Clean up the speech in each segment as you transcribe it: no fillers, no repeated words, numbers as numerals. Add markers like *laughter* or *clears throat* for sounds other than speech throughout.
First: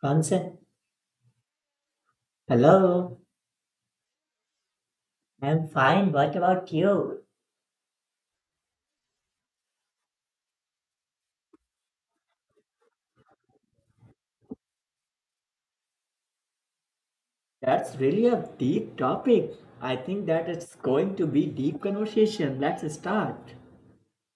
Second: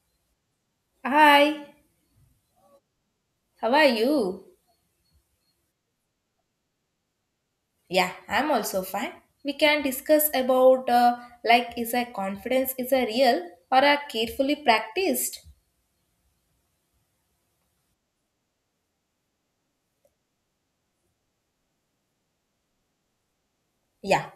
Consent. Hi, Hello, how are you? I'm fine. What about you? Yeah, I'm also fine. We can discuss about like is a confidence is a real or a carefully practiced? That's really a deep topic. I think that it's going to be deep conversation. Let's start. Yeah,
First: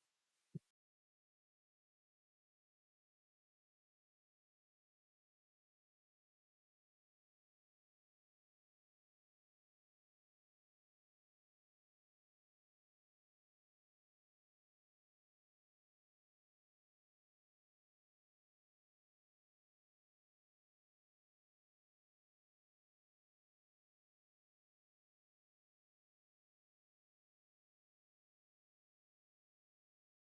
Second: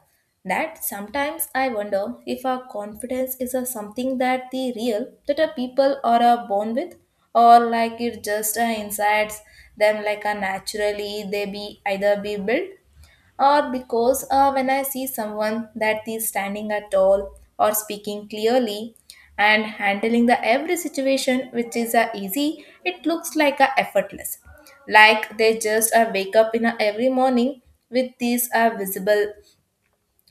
that sometimes I wonder if our confidence is a something that the real that a people are born with or like it just insides them like a naturally they be either be built or because when I see someone that is standing at all or speaking clearly and handling the every situation which is a easy, it looks like a effortless. Like they just wake up in a every morning with these visible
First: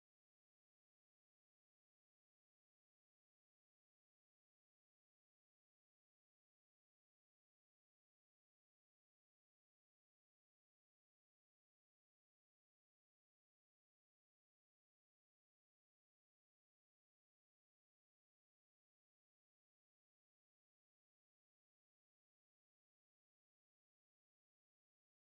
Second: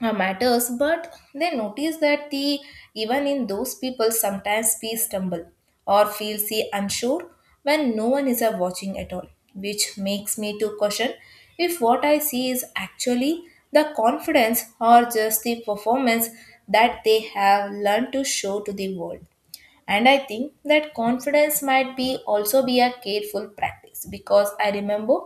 matters, but they notice that the even in those people sometimes we stumble or feel see unsure when no one is watching at all, which makes me to question if what I see is actually the confidence or just the performance that they have learned to show to the world. And I think that confidence might be also be a careful practice because I remember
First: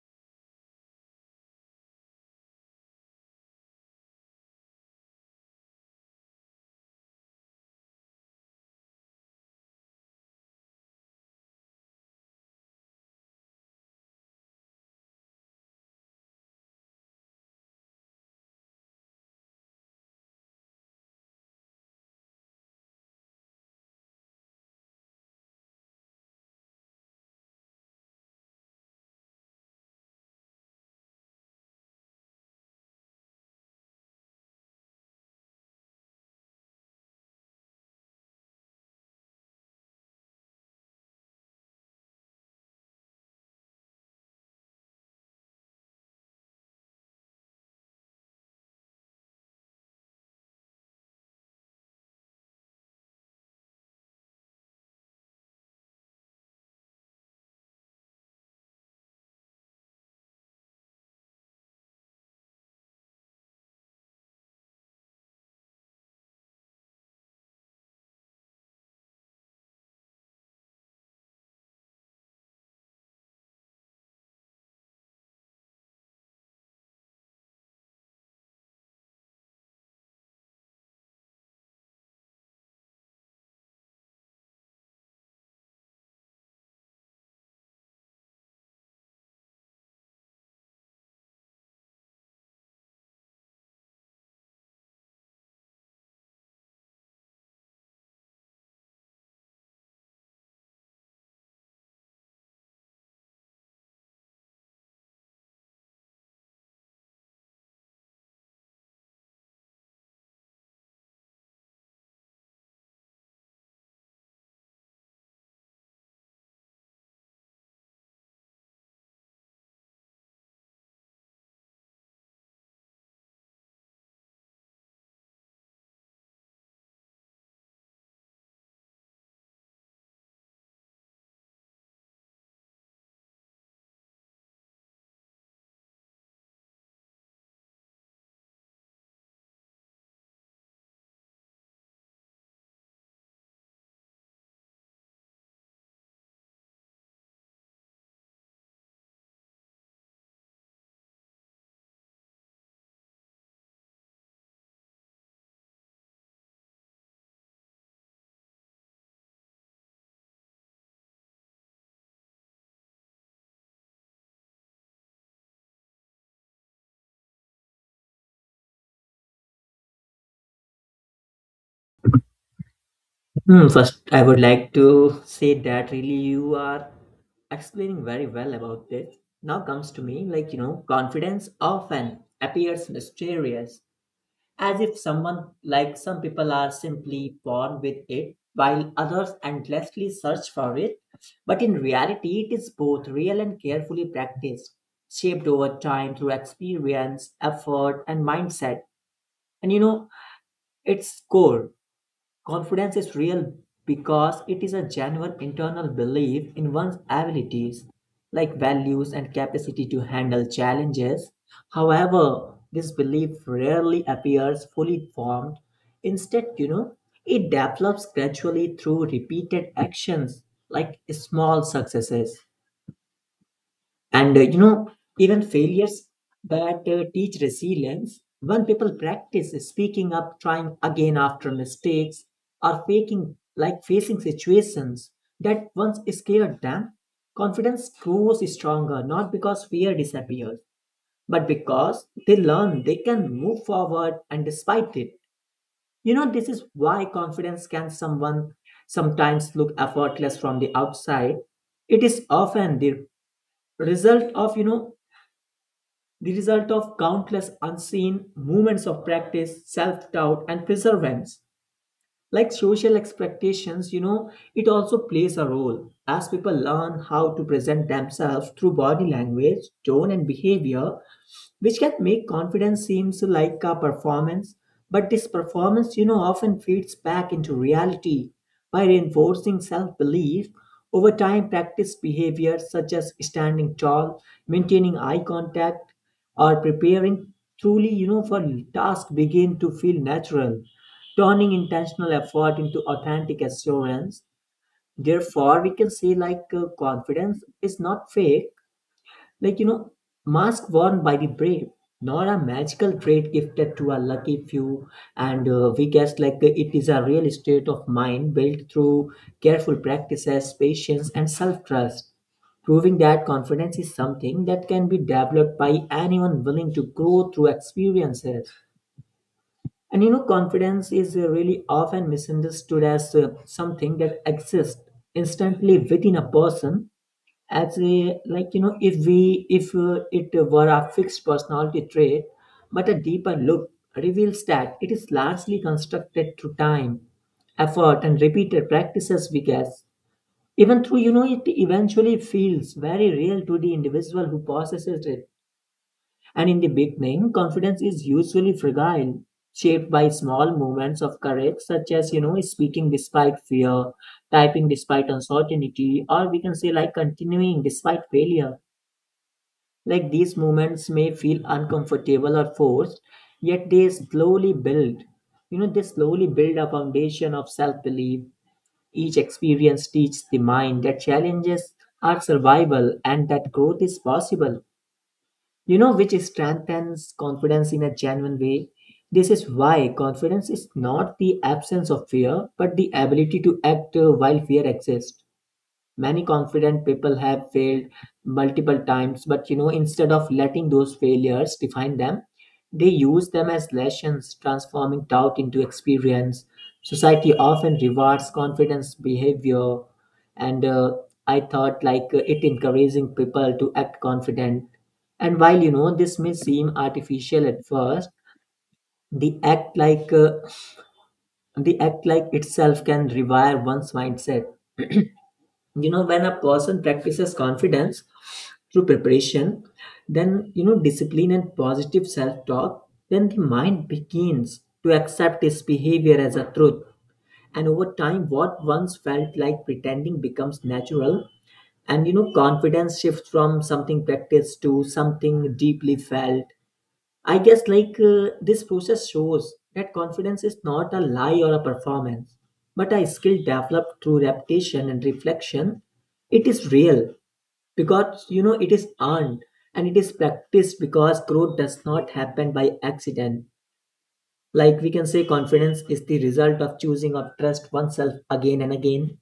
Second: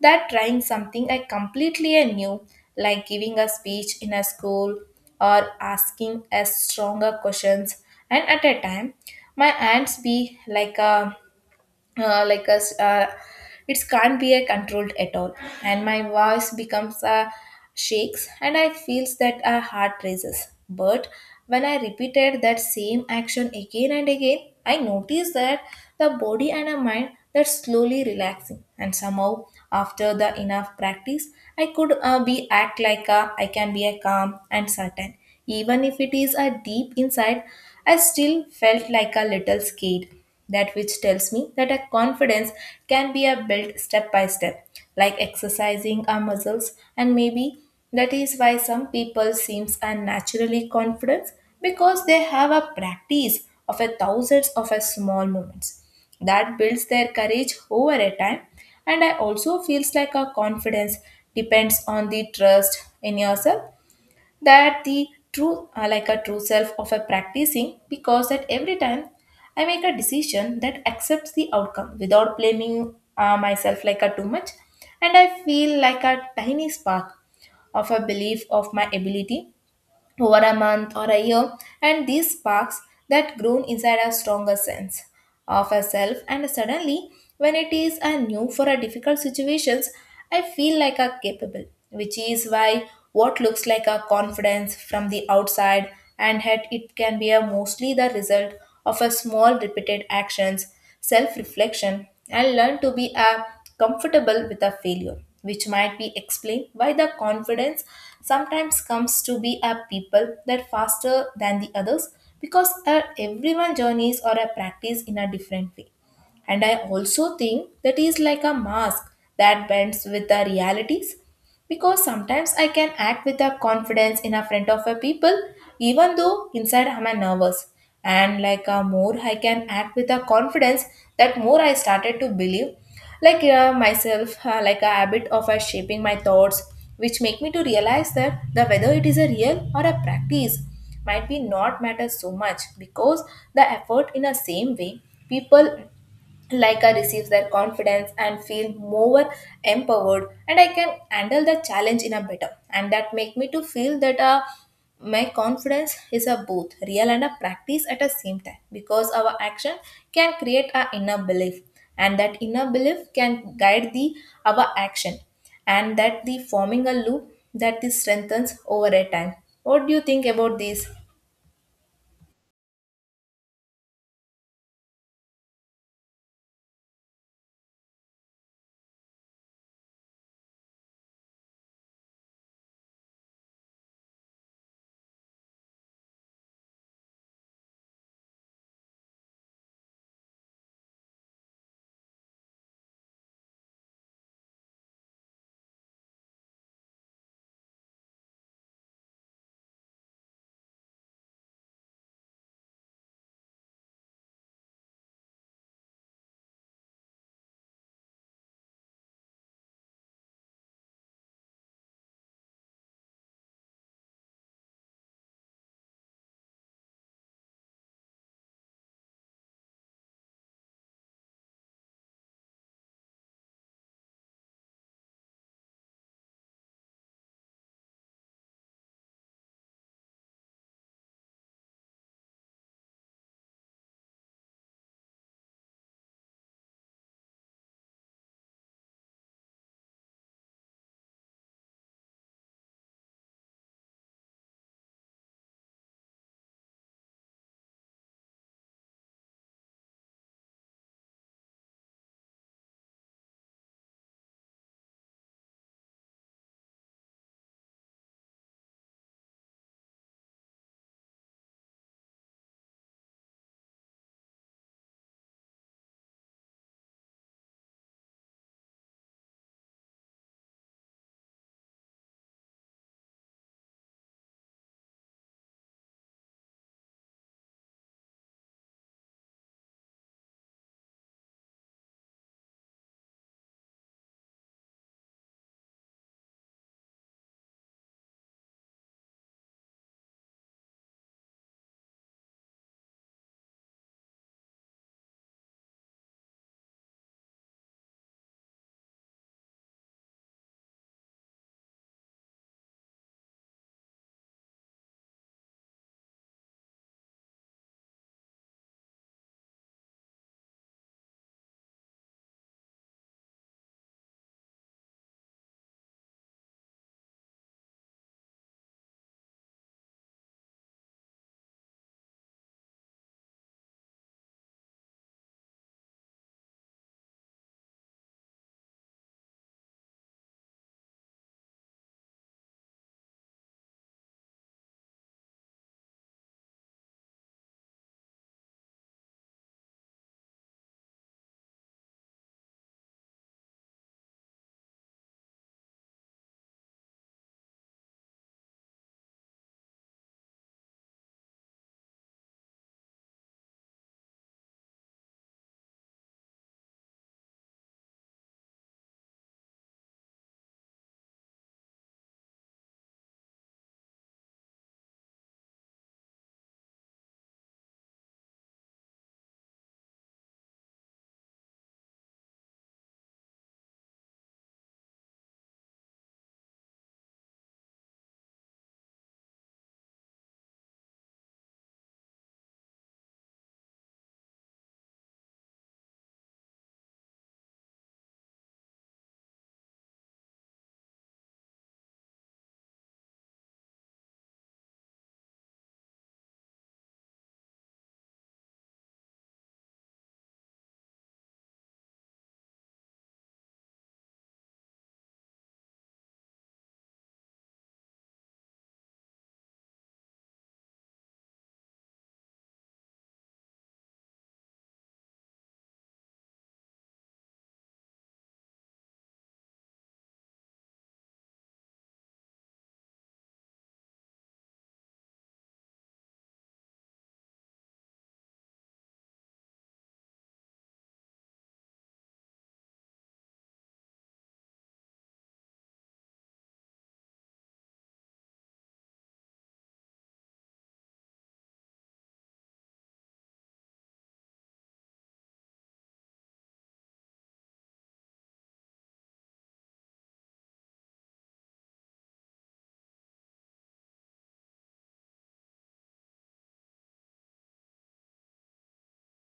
that trying something I completely knew, like giving a speech in a school or asking a stronger questions. And at a time my hands be like a like us it can't be a controlled at all, and my voice becomes shakes and I feels that a heart raises. But when I repeated that same action again and again, I noticed that the body and the mind that slowly relaxing, and somehow after the enough practice I could be act like a, I can be a calm and certain even if it is a deep inside. I still felt like a little scared, that which tells me that a confidence can be a built step by step, like exercising our muscles, and maybe that is why some people seems unnaturally confident because they have a practice of a thousands of a small moments that builds their courage over a time. And I also feels like our confidence depends on the trust in yourself, that the true like a true self of a practicing, because at every time I make a decision that accepts the outcome without blaming myself like a too much, and I feel like a tiny spark of a belief of my ability over a month or a year, and these sparks that grown inside a stronger sense of a self. And suddenly, when it is a new for a difficult situations, I feel like a capable, which is why what looks like a confidence from the outside and yet it can be a mostly the result of a small repeated actions, self reflection, and learn to be comfortable with a failure, which might be explained why the confidence sometimes comes to be a people that faster than the others because everyone journeys or a practice in a different way. And I also think that is like a mask that bends with the realities, because sometimes I can act with a confidence in a front of a people even though inside I'm a nervous, and like a more I can act with a confidence that more I started to believe like myself like a habit of shaping my thoughts, which make me to realize that the whether it is a real or a practice might be not matter so much because the effort in a same way people like I receive their confidence and feel more empowered, and I can handle the challenge in a better, and that make me to feel that my confidence is a both real and a practice at the same time because our action can create our inner belief, and that inner belief can guide the our action, and that the forming a loop that this strengthens over a time. What do you think about this? Hmm, first, I would like to say that really you are explaining very well about this. Now comes to me like you know, confidence often appears mysterious, as if someone like some people are simply born with it while others endlessly search for it, but in reality it is both real and carefully practiced, shaped over time through experience, effort and mindset. And you know, its core. Confidence is real because it is a genuine internal belief in one's abilities, like values and capacity to handle challenges. However, this belief rarely appears fully formed. Instead, you know, it develops gradually through repeated actions, like small successes. And you know, even failures that teach resilience. When people practice speaking up, trying again after mistakes, or faking like facing situations that once scared them, confidence grows stronger, not because fear disappears, but because they learn they can move forward and despite it. You know, this is why confidence can someone sometimes look effortless from the outside. It is often the result of the result of countless unseen moments of practice, self doubt, and perseverance. Like social expectations, you know, it also plays a role as people learn how to present themselves through body language, tone, and behavior, which can make confidence seems like a performance, but this performance you know often feeds back into reality by reinforcing self-belief. Over time, practice behaviors such as standing tall, maintaining eye contact, or preparing truly you know for task begin to feel natural, turning intentional effort into authentic assurance. Therefore, we can say like confidence is not fake, like, you know, mask worn by the brave, not a magical trait gifted to a lucky few. And we guess like it is a real state of mind built through careful practices, patience, and self trust. Proving that confidence is something that can be developed by anyone willing to grow through experiences. And you know, confidence is really often misunderstood as something that exists instantly within a person, as a like you know if it were a fixed personality trait, but a deeper look reveals that it is largely constructed through time, effort and repeated practices, we guess, even through you know it eventually feels very real to the individual who possesses it. And in the beginning, confidence is usually fragile, shaped by small moments of courage, such as, you know, speaking despite fear, typing despite uncertainty, or we can say like continuing despite failure. Like these moments may feel uncomfortable or forced, yet they slowly build. They slowly build a foundation of self belief. Each experience teaches the mind that challenges are survival and that growth is possible, you know, which strengthens confidence in a genuine way. This is why confidence is not the absence of fear but the ability to act while fear exists. Many confident people have failed multiple times, but you know, instead of letting those failures define them, they use them as lessons, transforming doubt into experience. Society often rewards confidence behavior, and I thought like it encouraging people to act confident. And while you know this may seem artificial at first, the act like uh, the act like itself can rewire one's mindset. You know, when a person practices confidence through preparation, then you know discipline and positive self-talk, then the mind begins to accept its behavior as a truth, and over time what once felt like pretending becomes natural, and you know confidence shifts from something practiced to something deeply felt. I guess like this process shows that confidence is not a lie or a performance, but a skill developed through repetition and reflection. It is real because you know it is earned, and it is practiced because growth does not happen by accident. Like we can say, confidence is the result of choosing or trust oneself again and again,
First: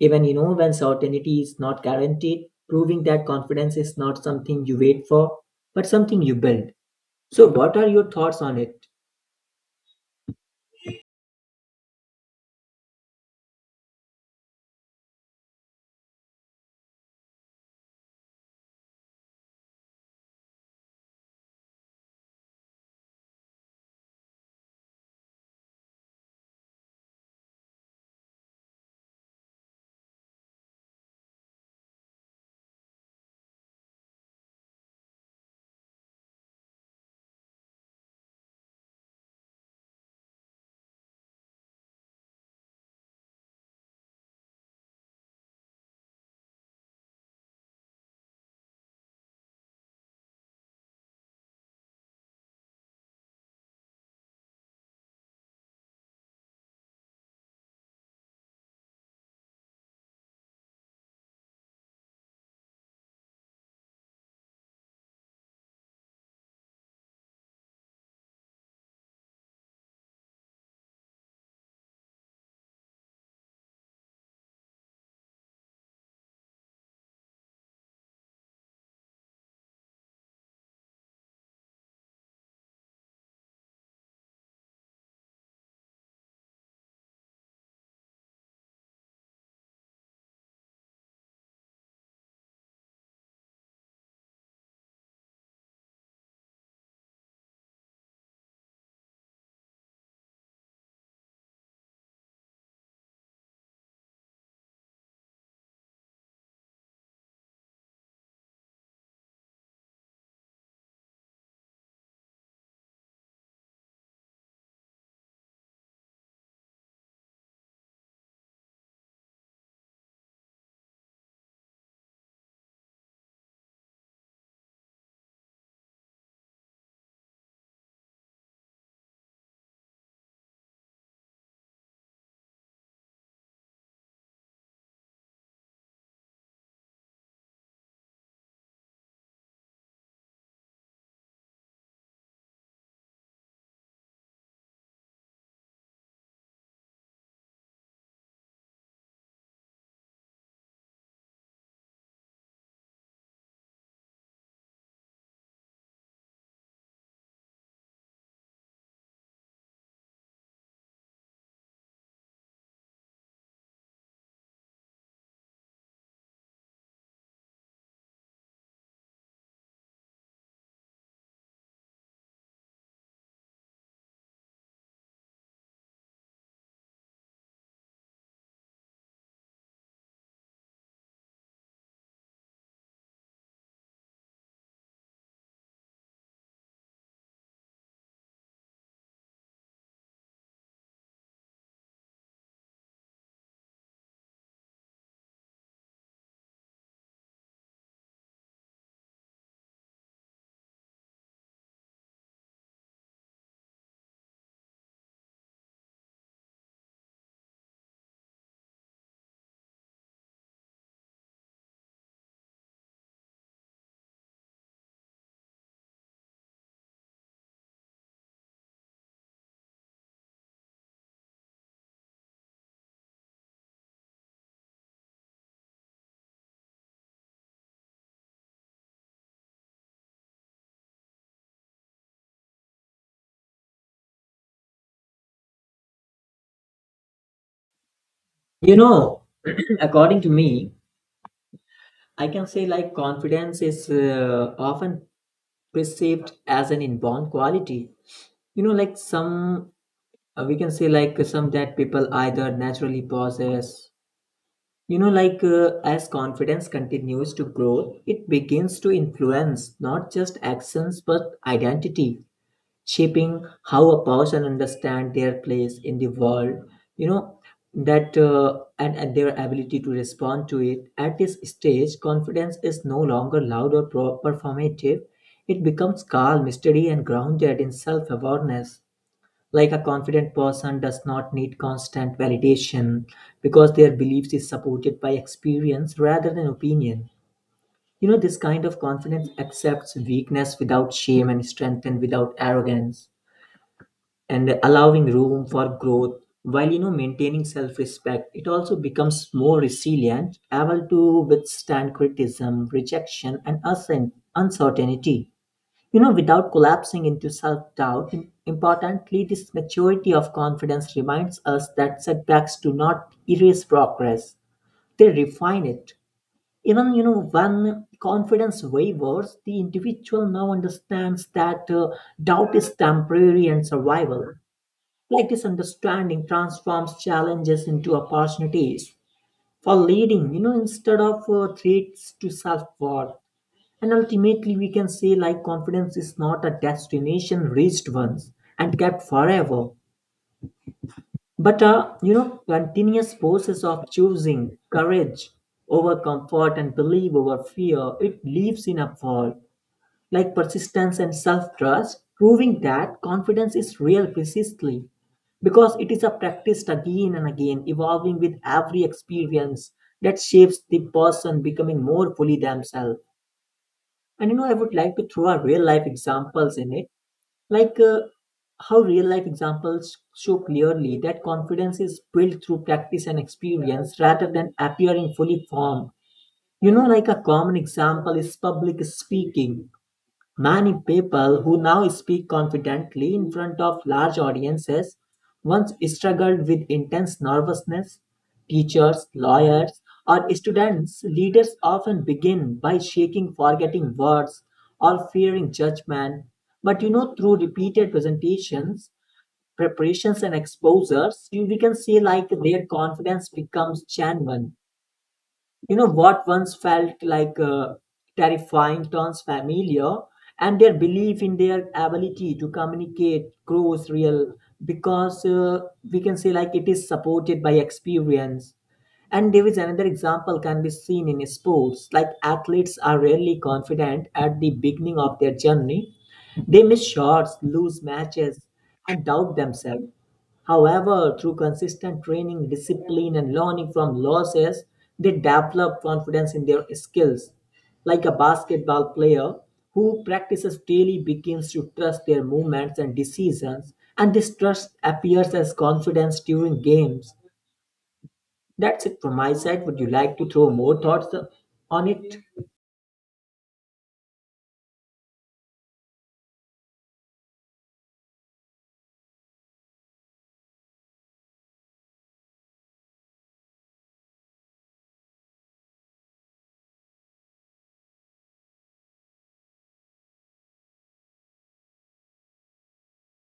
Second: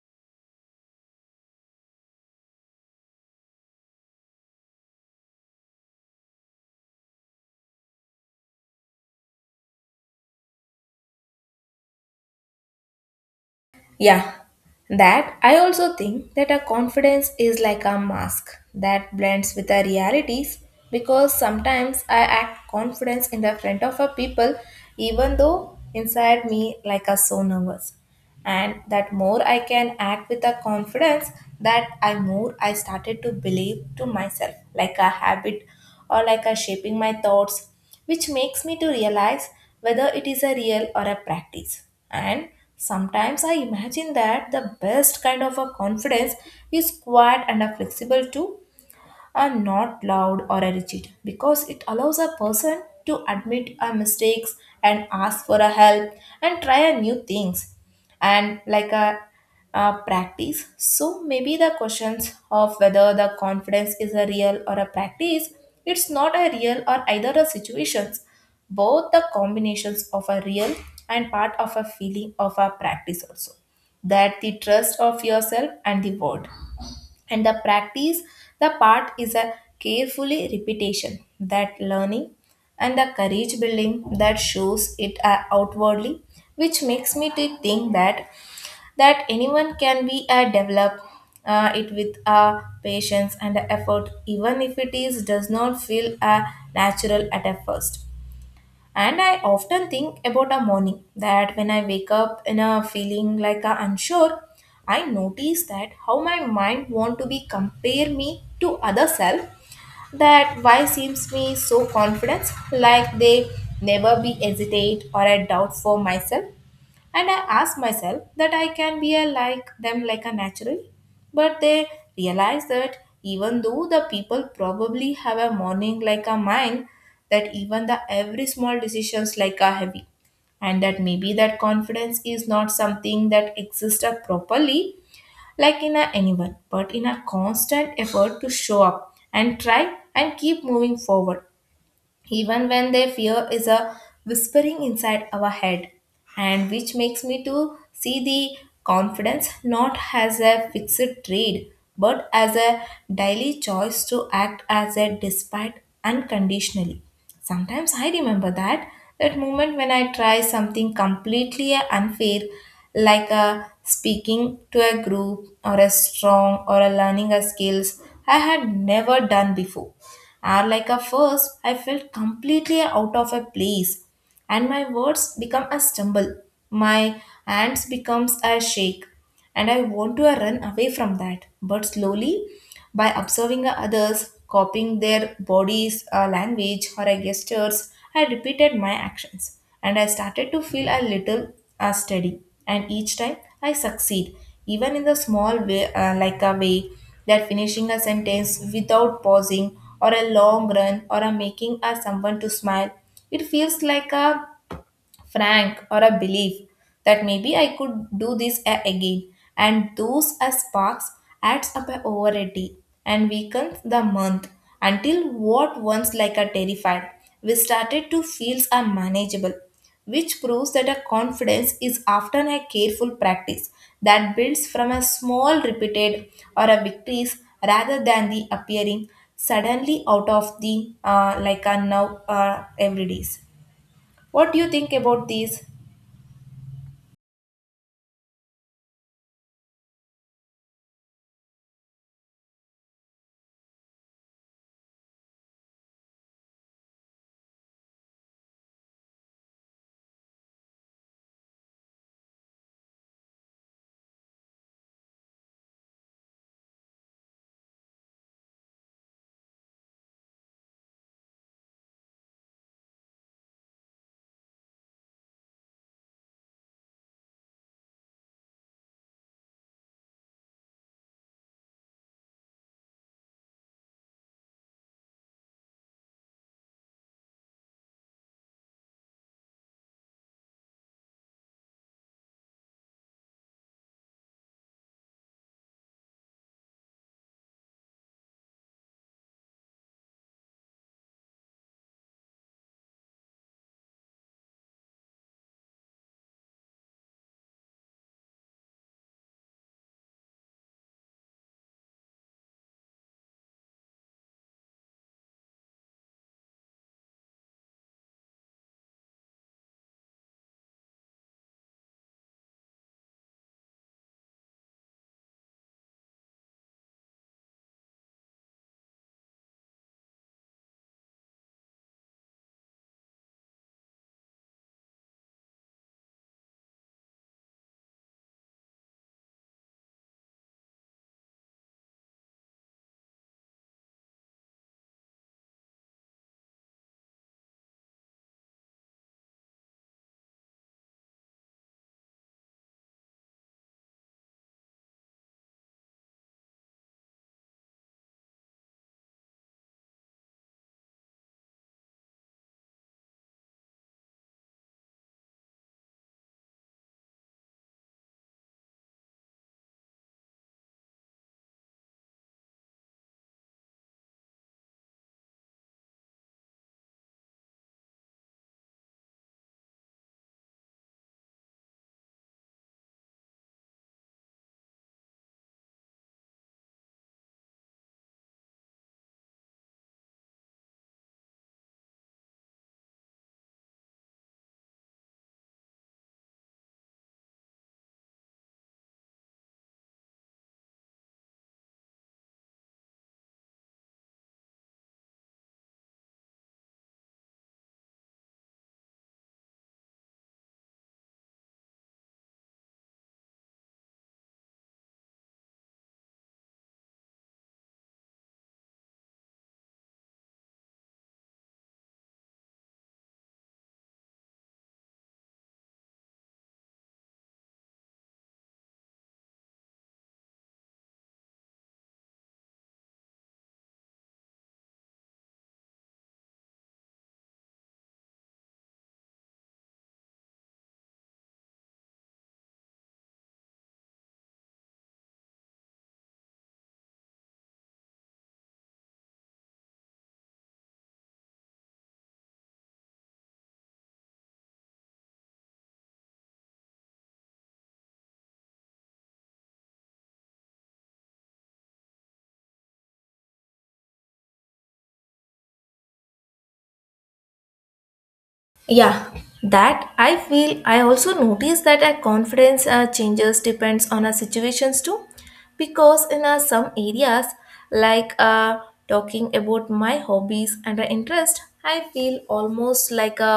even you know when certainty is not guaranteed, proving that confidence is not something you wait for, but something you build. So, what are your thoughts on it? Yeah, that I also think that a confidence is like a mask that blends with our realities because sometimes I act confidence in the front of a people even though inside me like a so nervous. And that more I can act with a confidence that I more I started to believe to myself like a habit or like a shaping my thoughts, which makes me to realize whether it is a real or a practice. And sometimes I imagine that the best kind of a confidence is quiet and a flexible too, are not loud or rigid, because it allows a person to admit our mistakes and ask for a help and try a new things and like a practice. So maybe the questions of whether the confidence is a real or a practice, it's not a real or either a situations, both the combinations of a real and part of a feeling of a practice also, that the trust of yourself and the world and the practice, the part is a carefully repetition that learning and the courage building that shows it outwardly, which makes me to think that anyone can be a develop it with a patience and a effort even if it is does not feel natural at a first. And I often think about a morning that when I wake up in a feeling like a unsure, I notice that how my mind want to be compare me to other self that why seems me so confident, like they never be hesitate or I doubt for myself. And I ask myself that I can be a like them like a natural, but they realize that even though the people probably have a morning like a mine, that even the every small decisions like a heavy, and that maybe that confidence is not something that exists properly like in a anyone but in a constant effort to show up and try and keep moving forward even when their fear is a whispering inside our head, and which makes me to see the confidence not as a fixed trade but as a daily choice to act as a despite unconditionally. Sometimes I remember that moment when I try something completely unfair like a speaking to a group or a strong or a learning a skills I had never done before. And like a first, I felt completely out of a place, and my words become a stumble, my hands becomes a shake, and I want to run away from that. But slowly, by observing the others, copying their bodies, language, or gestures, I repeated my actions, and I started to feel a little steady. And each time I succeed, even in the small way, like a way that finishing a sentence without pausing, or a long run, or a making a someone to smile. It feels like a frank, or a belief that maybe I could do this again. And those as sparks adds up a overity and weakens the month until what once like a terrified, we started to feel are manageable, which proves that a confidence is often a careful practice that builds from a small repeated or a victories rather than the appearing suddenly out of the like a now everydays. What do you think about these? You know, *clears throat* according to me, I can say like confidence is often perceived as an inborn quality. You know, like some, we can say like some that people either naturally possess. You know, like as confidence continues to grow, it begins to influence not just actions but identity, shaping how a person understand their place in the world, you know, that and their ability to respond to it. At this stage confidence is no longer performative. It becomes calm, steady and grounded in self-awareness. Like a confident person does not need constant validation because their beliefs is supported by experience rather than opinion. You know, this kind of confidence accepts weakness without shame and strength and without arrogance, and allowing room for growth while you know maintaining self-respect. It also becomes more resilient, able to withstand criticism, rejection and uncertainty, you know, without collapsing into self-doubt. Im- Importantly, this maturity of confidence reminds us that setbacks do not erase progress, they refine it. Even you know when confidence wavers, the individual now understands that doubt is temporary and survival. Like this understanding transforms challenges into opportunities for leading, you know, instead of threats to self-worth. And ultimately we can say like confidence is not a destination reached once and kept forever, but a you know continuous process of choosing courage over comfort and belief over fear. It lives in a world like persistence and self trust, proving that confidence is real precisely because it is a practice again and again, evolving with every experience that shapes the person becoming more fully themselves. And you know, I would like to throw our real life examples in it, like how real life examples show clearly that confidence is built through practice and experience rather than appearing fully formed. You know, like a common example is public speaking. Many people who now speak confidently in front of large audiences once struggled with intense nervousness. Teachers, lawyers, or students, leaders often begin by shaking, forgetting words, or fearing judgment. But you know, through repeated presentations, preparations, and exposures, you we can see like their confidence becomes genuine. You know, what once felt like terrifying turns familiar, and their belief in their ability to communicate grows real because we can say like it is supported by experience. And there is another example can be seen in sports, like athletes are rarely confident at the beginning of their journey. They miss shots, lose matches, and doubt themselves. However, through consistent training, discipline, and learning from losses, they develop confidence in their skills. Like a basketball player who practices daily begins to trust their movements and decisions, and this trust appears as confidence during games. That's it from my side. Would you like to throw more thoughts on it? Yeah, that I feel. I also notice that our confidence changes depends on our situations too, because in some areas, like talking about my hobbies and interest, I feel almost like a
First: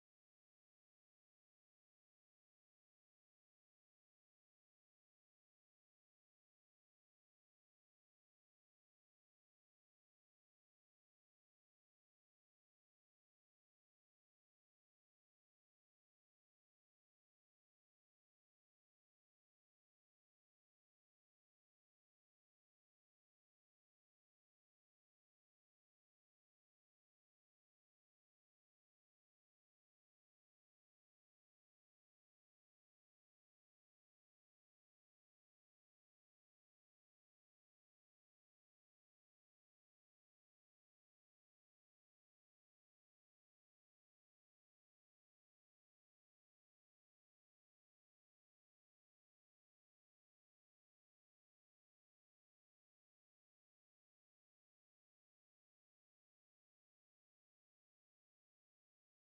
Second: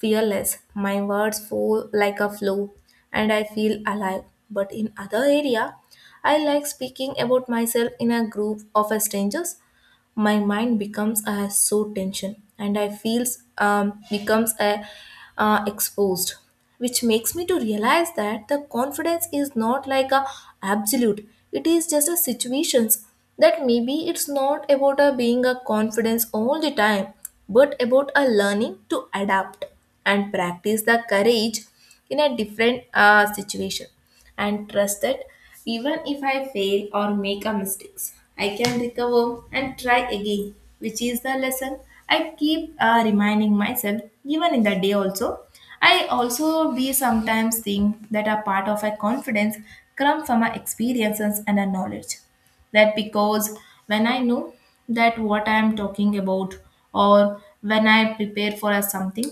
fearless. My words fall like a flow, and I feel alive. But in other area, I like speaking about myself in a group of strangers, my mind becomes a so tension and I feels becomes a exposed, which makes me to realize that the confidence is not like a absolute, it is just a situations, that maybe it's not about a being a confidence all the time but about a learning to adapt and practice the courage in a different situation and trust that even if I fail or make a mistakes, I can recover and try again, which is the lesson I keep reminding myself even in the day also. I also be sometimes think that a part of a confidence comes from my experiences and a knowledge, that because when I know that what I am talking about or when I prepare for a something,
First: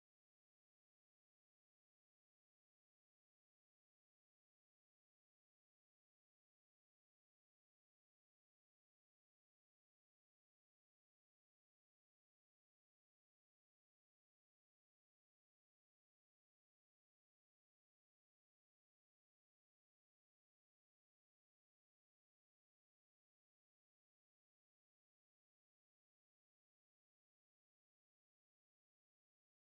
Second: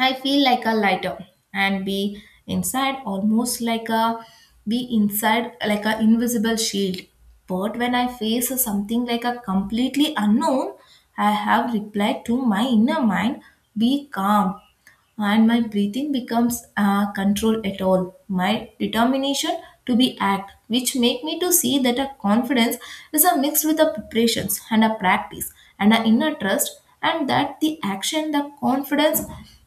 I feel like a lighter and be inside almost like a be inside like a invisible shield. But when I face something like a completely unknown, I have replied to my inner mind, be calm, and my breathing becomes control at all my determination to be act, which make me to see that a confidence is a mix with a preparations and a practice and an inner trust, and that the action the confidence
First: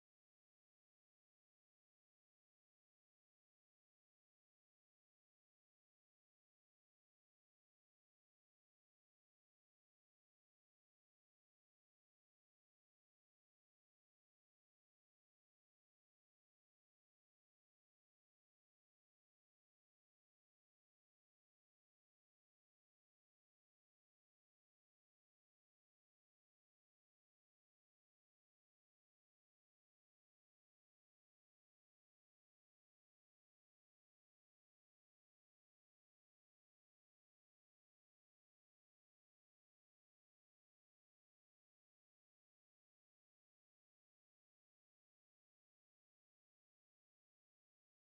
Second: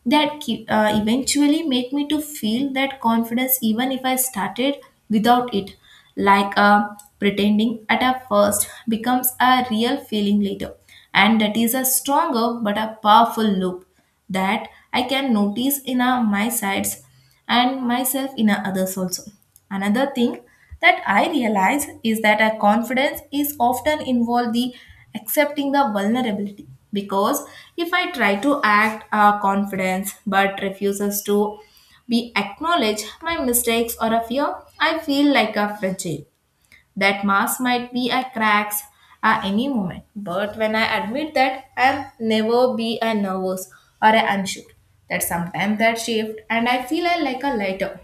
that keep, eventually make me to feel that confidence even if I started without it, like pretending at a first becomes a real feeling later, and that is a stronger but a powerful loop that I can notice in a, my sides and myself in a others also. Another thing that I realize is that a confidence is often involved the accepting the vulnerability, because if I try to act a confidence but refuses to be acknowledged my mistakes or a fear, I feel like a fragile that mask might be a cracks at any moment. But when I admit that I'll never be a nervous or a unsure, that sometimes that shift and I feel like a lighter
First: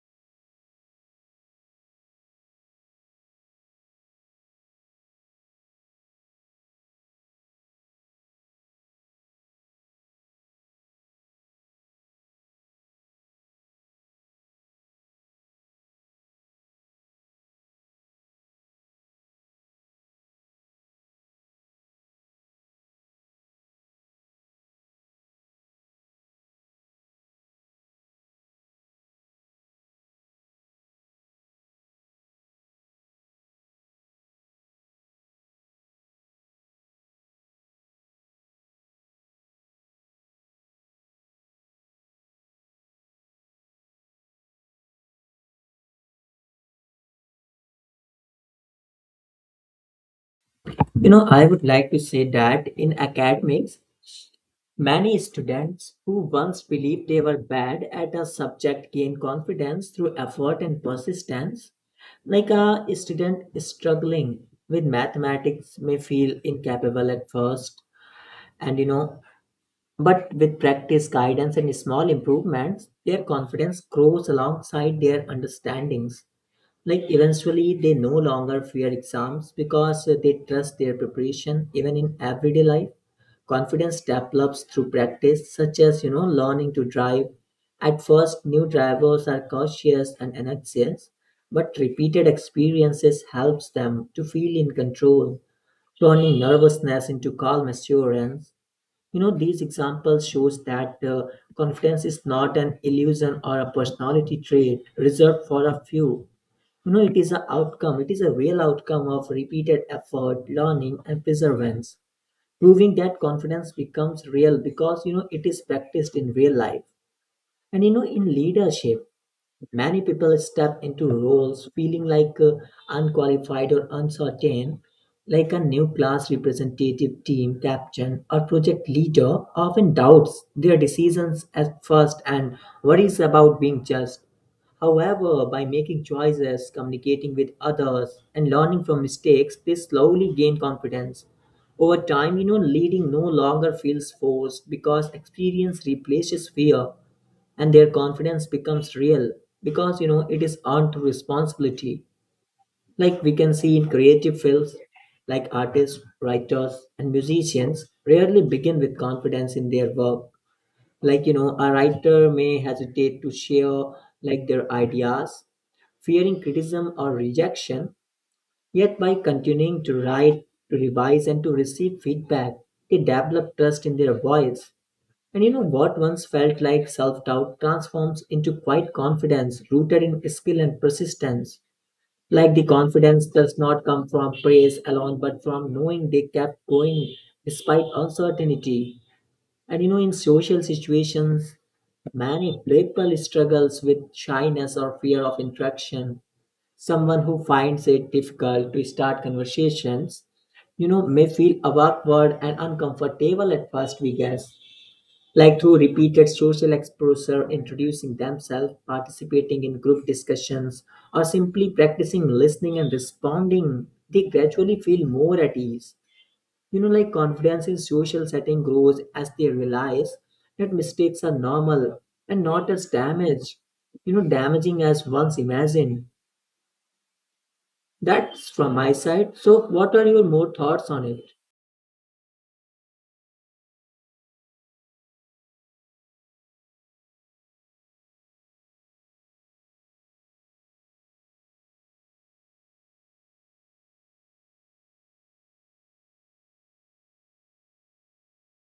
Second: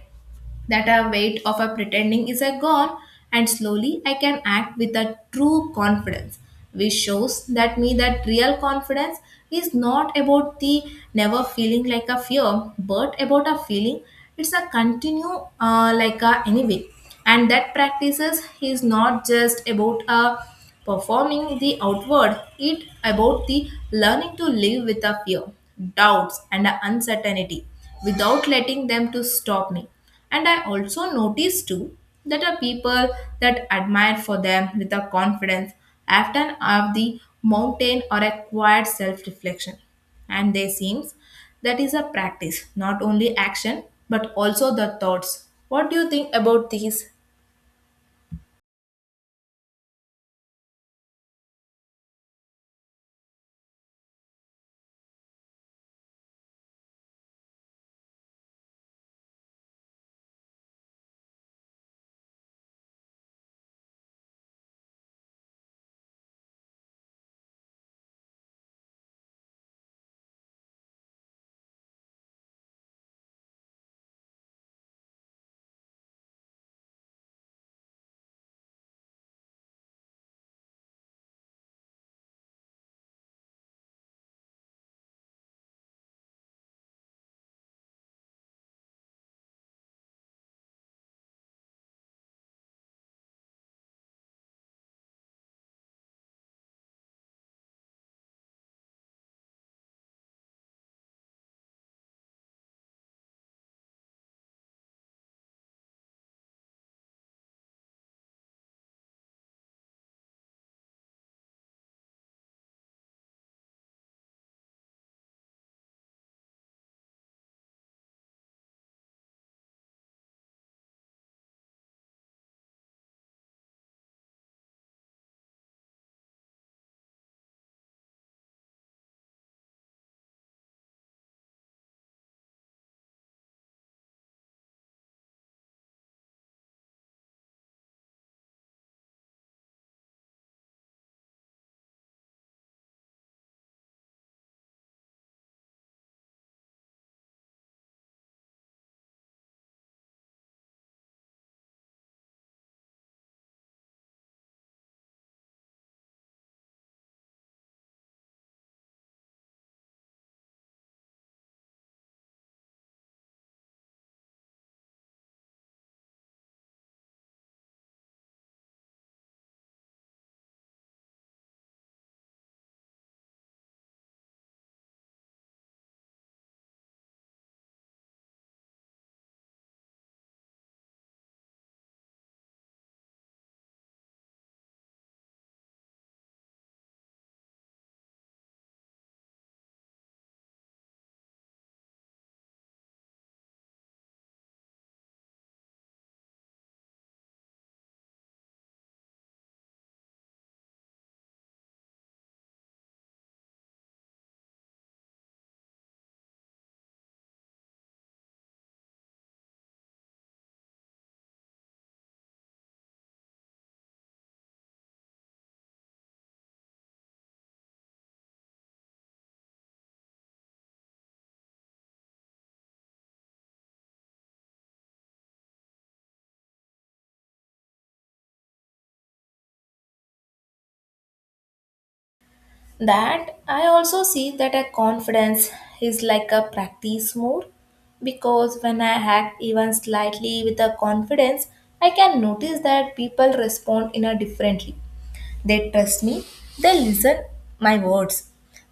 that a weight of a pretending is a gone, and slowly I can act with a true confidence, which shows that me that real confidence is not about the never feeling like a fear but about a feeling it's a continue like a anyway, and that practices is not just about a performing the outward, it about the learning to live with a fear, doubts and a uncertainty without letting them to stop me. And I also notice too that are people that admire for them with a confidence often have the mountain or a quiet self-reflection. And they seems that is a practice, not only action but also the thoughts. What do you think about these? You know, I would like to say that in academics, many students who once believed they were bad at a subject gain confidence through effort and persistence. Like a student struggling with mathematics may feel incapable at first, and you know, but with practice, guidance, and small improvements, their confidence grows alongside their understandings. Like eventually, they no longer fear exams because they trust their preparation. Even in everyday life, confidence develops through practice, such as you know learning to drive. At first, new drivers are cautious and anxious, but repeated experiences helps them to feel in control, turning nervousness into calm assurance. You know, these examples shows that confidence is not an illusion or a personality trait reserved for a few. You know, it is a outcome, it is a real outcome of repeated effort, learning, and perseverance, proving that confidence becomes real because, you know, it is practiced in real life. And, you know, in leadership, many people step into roles feeling like unqualified or uncertain, like a new class representative, team captain, or project leader often doubts their decisions at first and worries about being judged. However, by making choices, communicating with others, and learning from mistakes, they slowly gain confidence. Over time, you know, leading no longer feels forced because experience replaces fear and their confidence becomes real because you know it is earned responsibility. Like we can see in creative fields like artists, writers and musicians rarely begin with confidence in their work. Like you know a writer may hesitate to share like their ideas, fearing criticism or rejection, yet by continuing to write, to revise and to receive feedback, they develop trust in their voice. And you know what once felt like self doubt transforms into quiet confidence rooted in skill and persistence. Like the confidence does not come from praise alone, but from knowing they kept going despite uncertainty. And you know, in social situations, many people struggles with shyness or fear of interaction. Someone who finds it difficult to start conversations, you know, may feel awkward and uncomfortable at first, we guess, like through repeated social exposure, introducing themselves, participating in group discussions, or simply practicing listening and responding, they gradually feel more at ease. You know, like confidence in social setting grows as they realize that mistakes are normal and not as damage, you know, damaging as once imagined. That's from my side. So, what are your more thoughts on it? That I also see that a confidence is like a practice more, because when I act even slightly with a confidence, I can notice that people respond in a differently. They trust me, they listen my words,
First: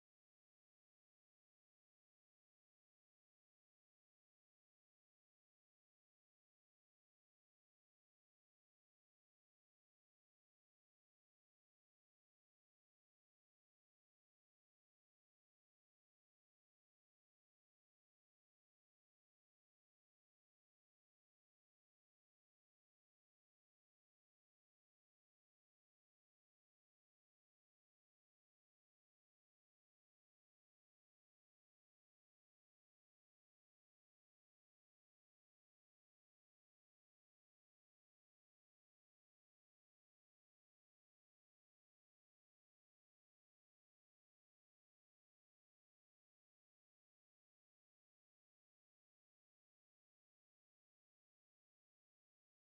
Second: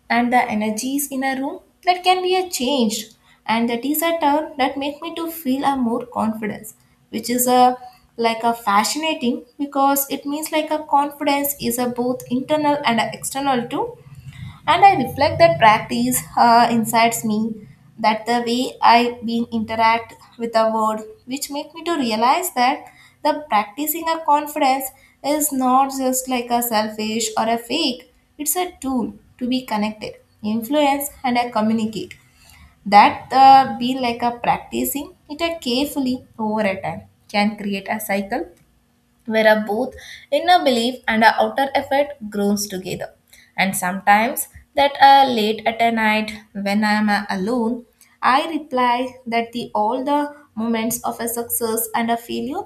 and the energies in a room that can be a changed, and that is a term that make me to feel a more confidence, which is a like a fascinating, because it means like a confidence is a both internal and a external too. And I reflect that practice incites me that the way I been interact with the world, which make me to realize that the practicing a confidence is not just like a selfish or a fake. It's a tool to be connected, influence, and communicate. That be like a practicing it carefully over a time can create a cycle where our both inner belief and our outer effort grows together. And sometimes that late at a night when I am alone, I reply that the all the moments of a success and a failure,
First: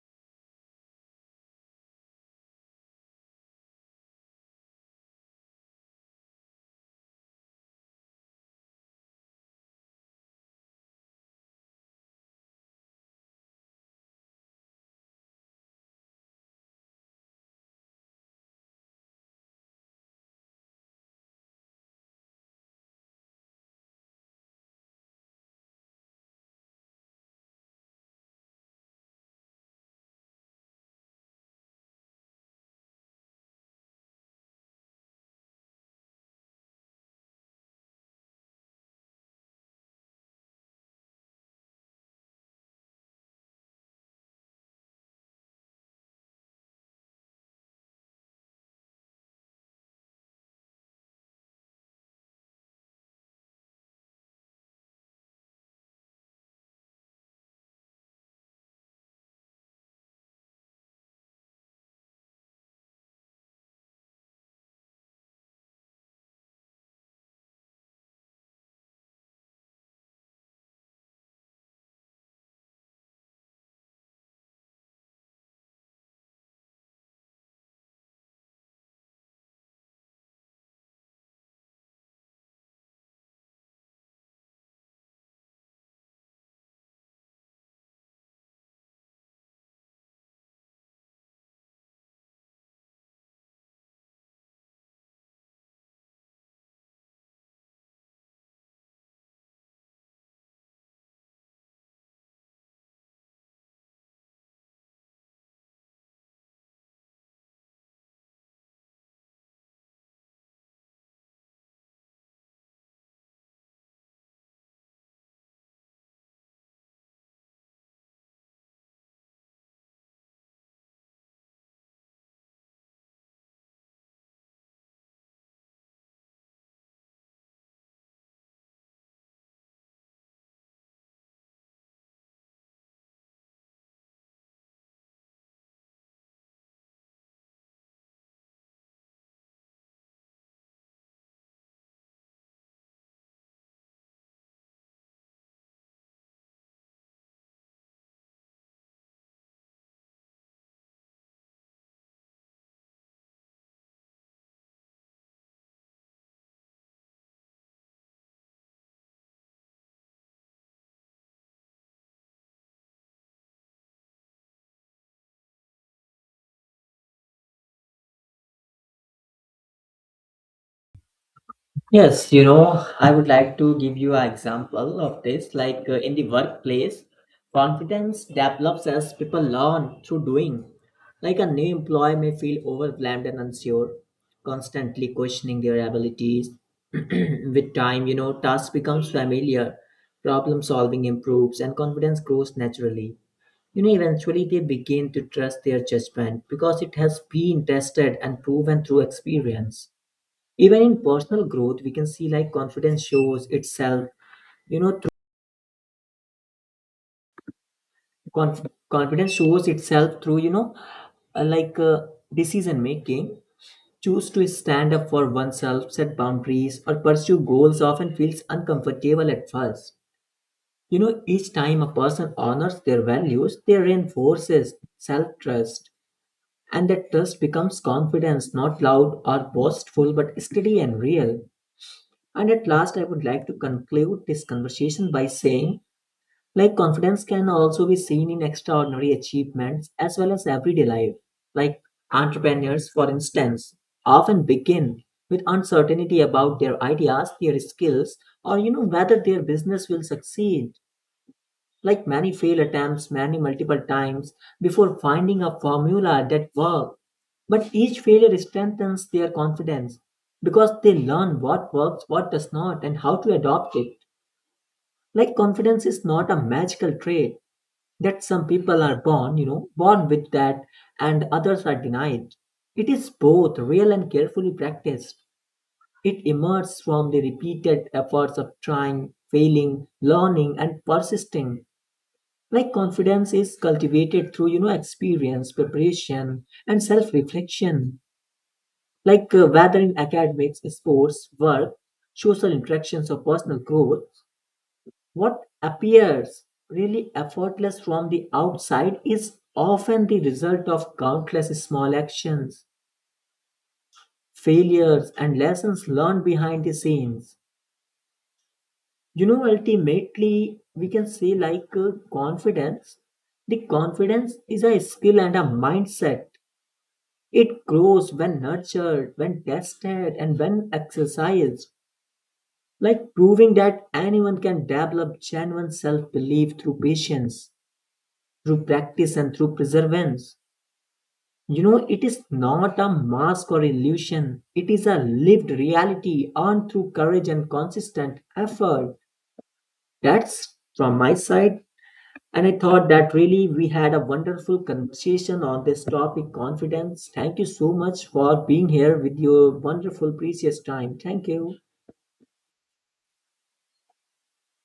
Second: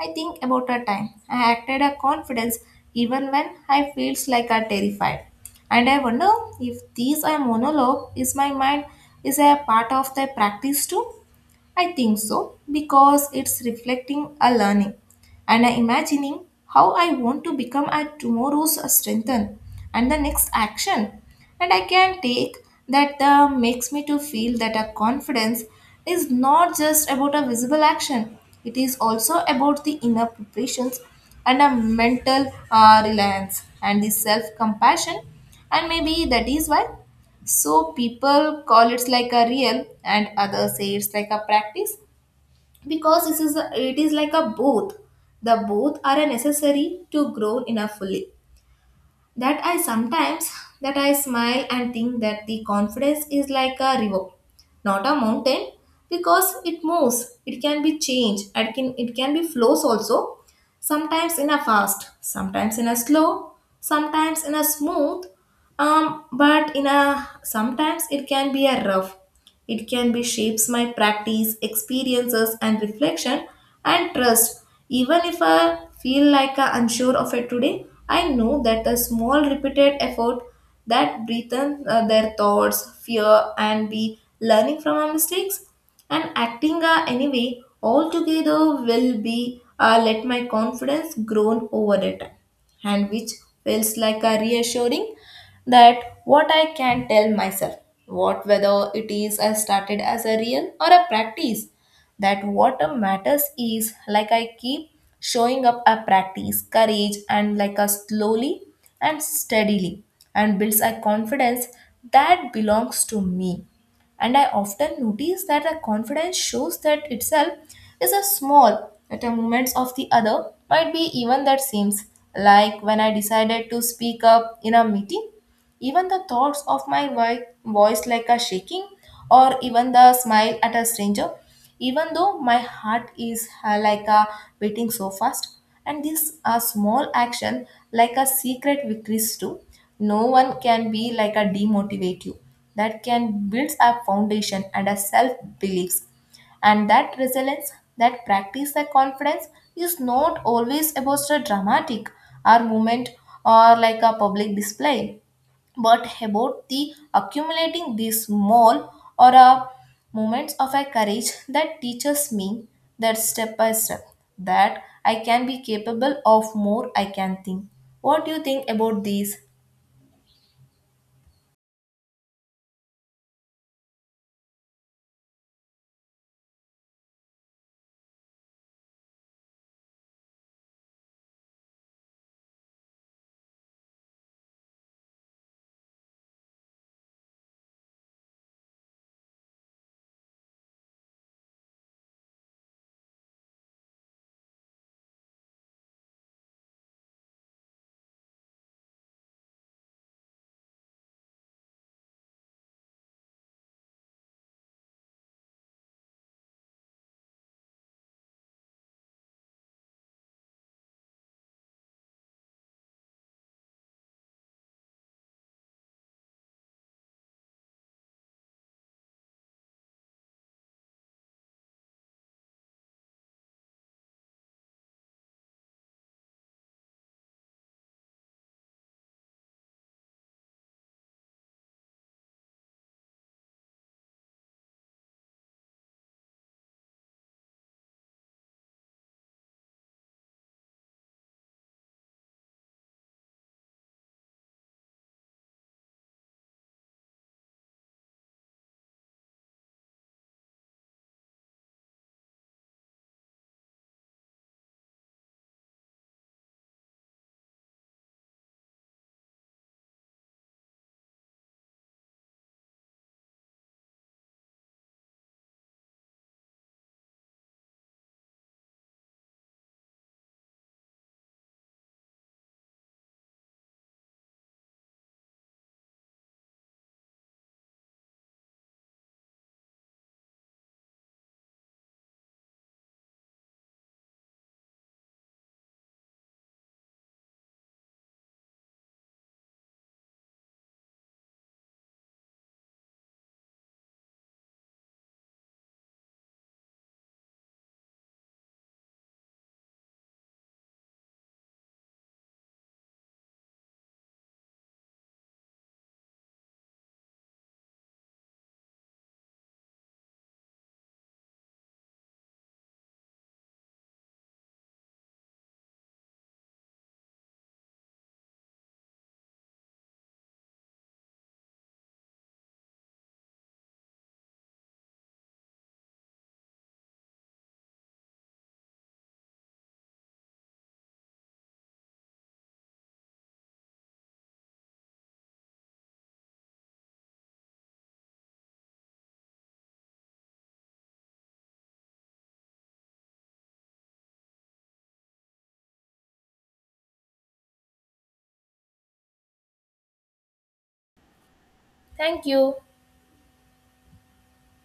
I think about a time I acted a confidence even when I feels like I terrified. And I wonder if these are monologue is my mind is a part of the practice too. I think so, because it's reflecting a learning and a imagining how I want to become at tomorrow's strengthen and the next action. And I can take that makes me to feel that a confidence is not just about a visible action. It is also about the inner preparations and a mental reliance and the self-compassion, and maybe that is why so people call it's like a real, and others say it's like a practice, because this is a, it is like a both. The both are a necessary to grow in a fully. That I sometimes that I smile and think that the confidence is like a river, not a mountain, because it moves. It can be changed. It can be flows also, sometimes in a fast, sometimes in a slow, sometimes in a smooth, um but in a sometimes it can be a rough. It can be shapes my practice experiences and reflection and trust. Even if I feel like I unsure of it today, I know that the small repeated effort that breathe in their thoughts, fear and be learning from our mistakes and acting anyway altogether will be let my confidence grow over it, and which feels like a reassuring, that what I can tell myself, what whether it is I started as a real or a practice, that what matters is like I keep showing up a practice, courage, and like a slowly and steadily, and builds a confidence that belongs to me. And I often notice that a confidence shows that itself is a small, that a movements of the other might be even that seems, like when I decided to speak up in a meeting even the thoughts of my voice, like a shaking, or even the smile at a stranger, even though my heart is like a beating so fast. And these are small action, like a secret victories too. No one can be like a demotivate you. That can build a foundation and a self beliefs and that resilience, that practice the confidence is not always about a dramatic or movement or like a public display, but about the accumulating these small or moments of a courage that teaches me that step by step that I can be capable of more I can think. What do you think about these? Yes, you know, I would like to give you an example of this. Like in the workplace, confidence develops as people learn through doing. Like a new employee may feel overwhelmed and unsure, constantly questioning their abilities. *clears throat* With time, you know, tasks becomes familiar, problem solving improves, and confidence grows naturally. You know, eventually they begin to trust their judgment because it has been tested and proven through experience. Even in personal growth, we can see like confidence shows itself, you know, through conf- confidence shows itself through, you know, uh, like uh, decision making. Choose to stand up for oneself, set boundaries, or pursue goals often feels uncomfortable at first. You know, each time a person honors their values, they reinforces self trust. And that trust becomes confidence, not loud or boastful, but steady and real. And at last, I would like to conclude this conversation by saying, like, confidence can also be seen in extraordinary achievements as well as everyday life. Like, entrepreneurs, for instance, often begin with uncertainty about their ideas, their skills, or, you know, whether their business will succeed. Like many fail attempts many multiple times before finding a formula that works. But each failure strengthens their confidence because they learn what works, what does not, and how to adopt it. Like confidence is not a magical trait that some people are born with that and others are denied. It is both real and carefully practiced. It emerges from the repeated efforts of trying, failing, learning, and persisting. Like confidence is cultivated through you know experience, preparation and self reflection. Like whether in academics, sports, work, social interactions or personal growth, what appears really effortless from the outside is often the result of countless small actions, failures and lessons learned behind the scenes. You know, ultimately we can say like confidence the confidence is a skill and a mindset. It grows when nurtured, when tested, and when exercised, like proving that anyone can develop genuine self belief through patience, through practice, and through perseverance. You know, it is not a mask or illusion, it is a lived reality earned through courage and consistent effort. That's from my side. And I thought that really we had a wonderful conversation on this topic confidence. Thank you so much for being here with your wonderful, precious time. Thank you. Thank you.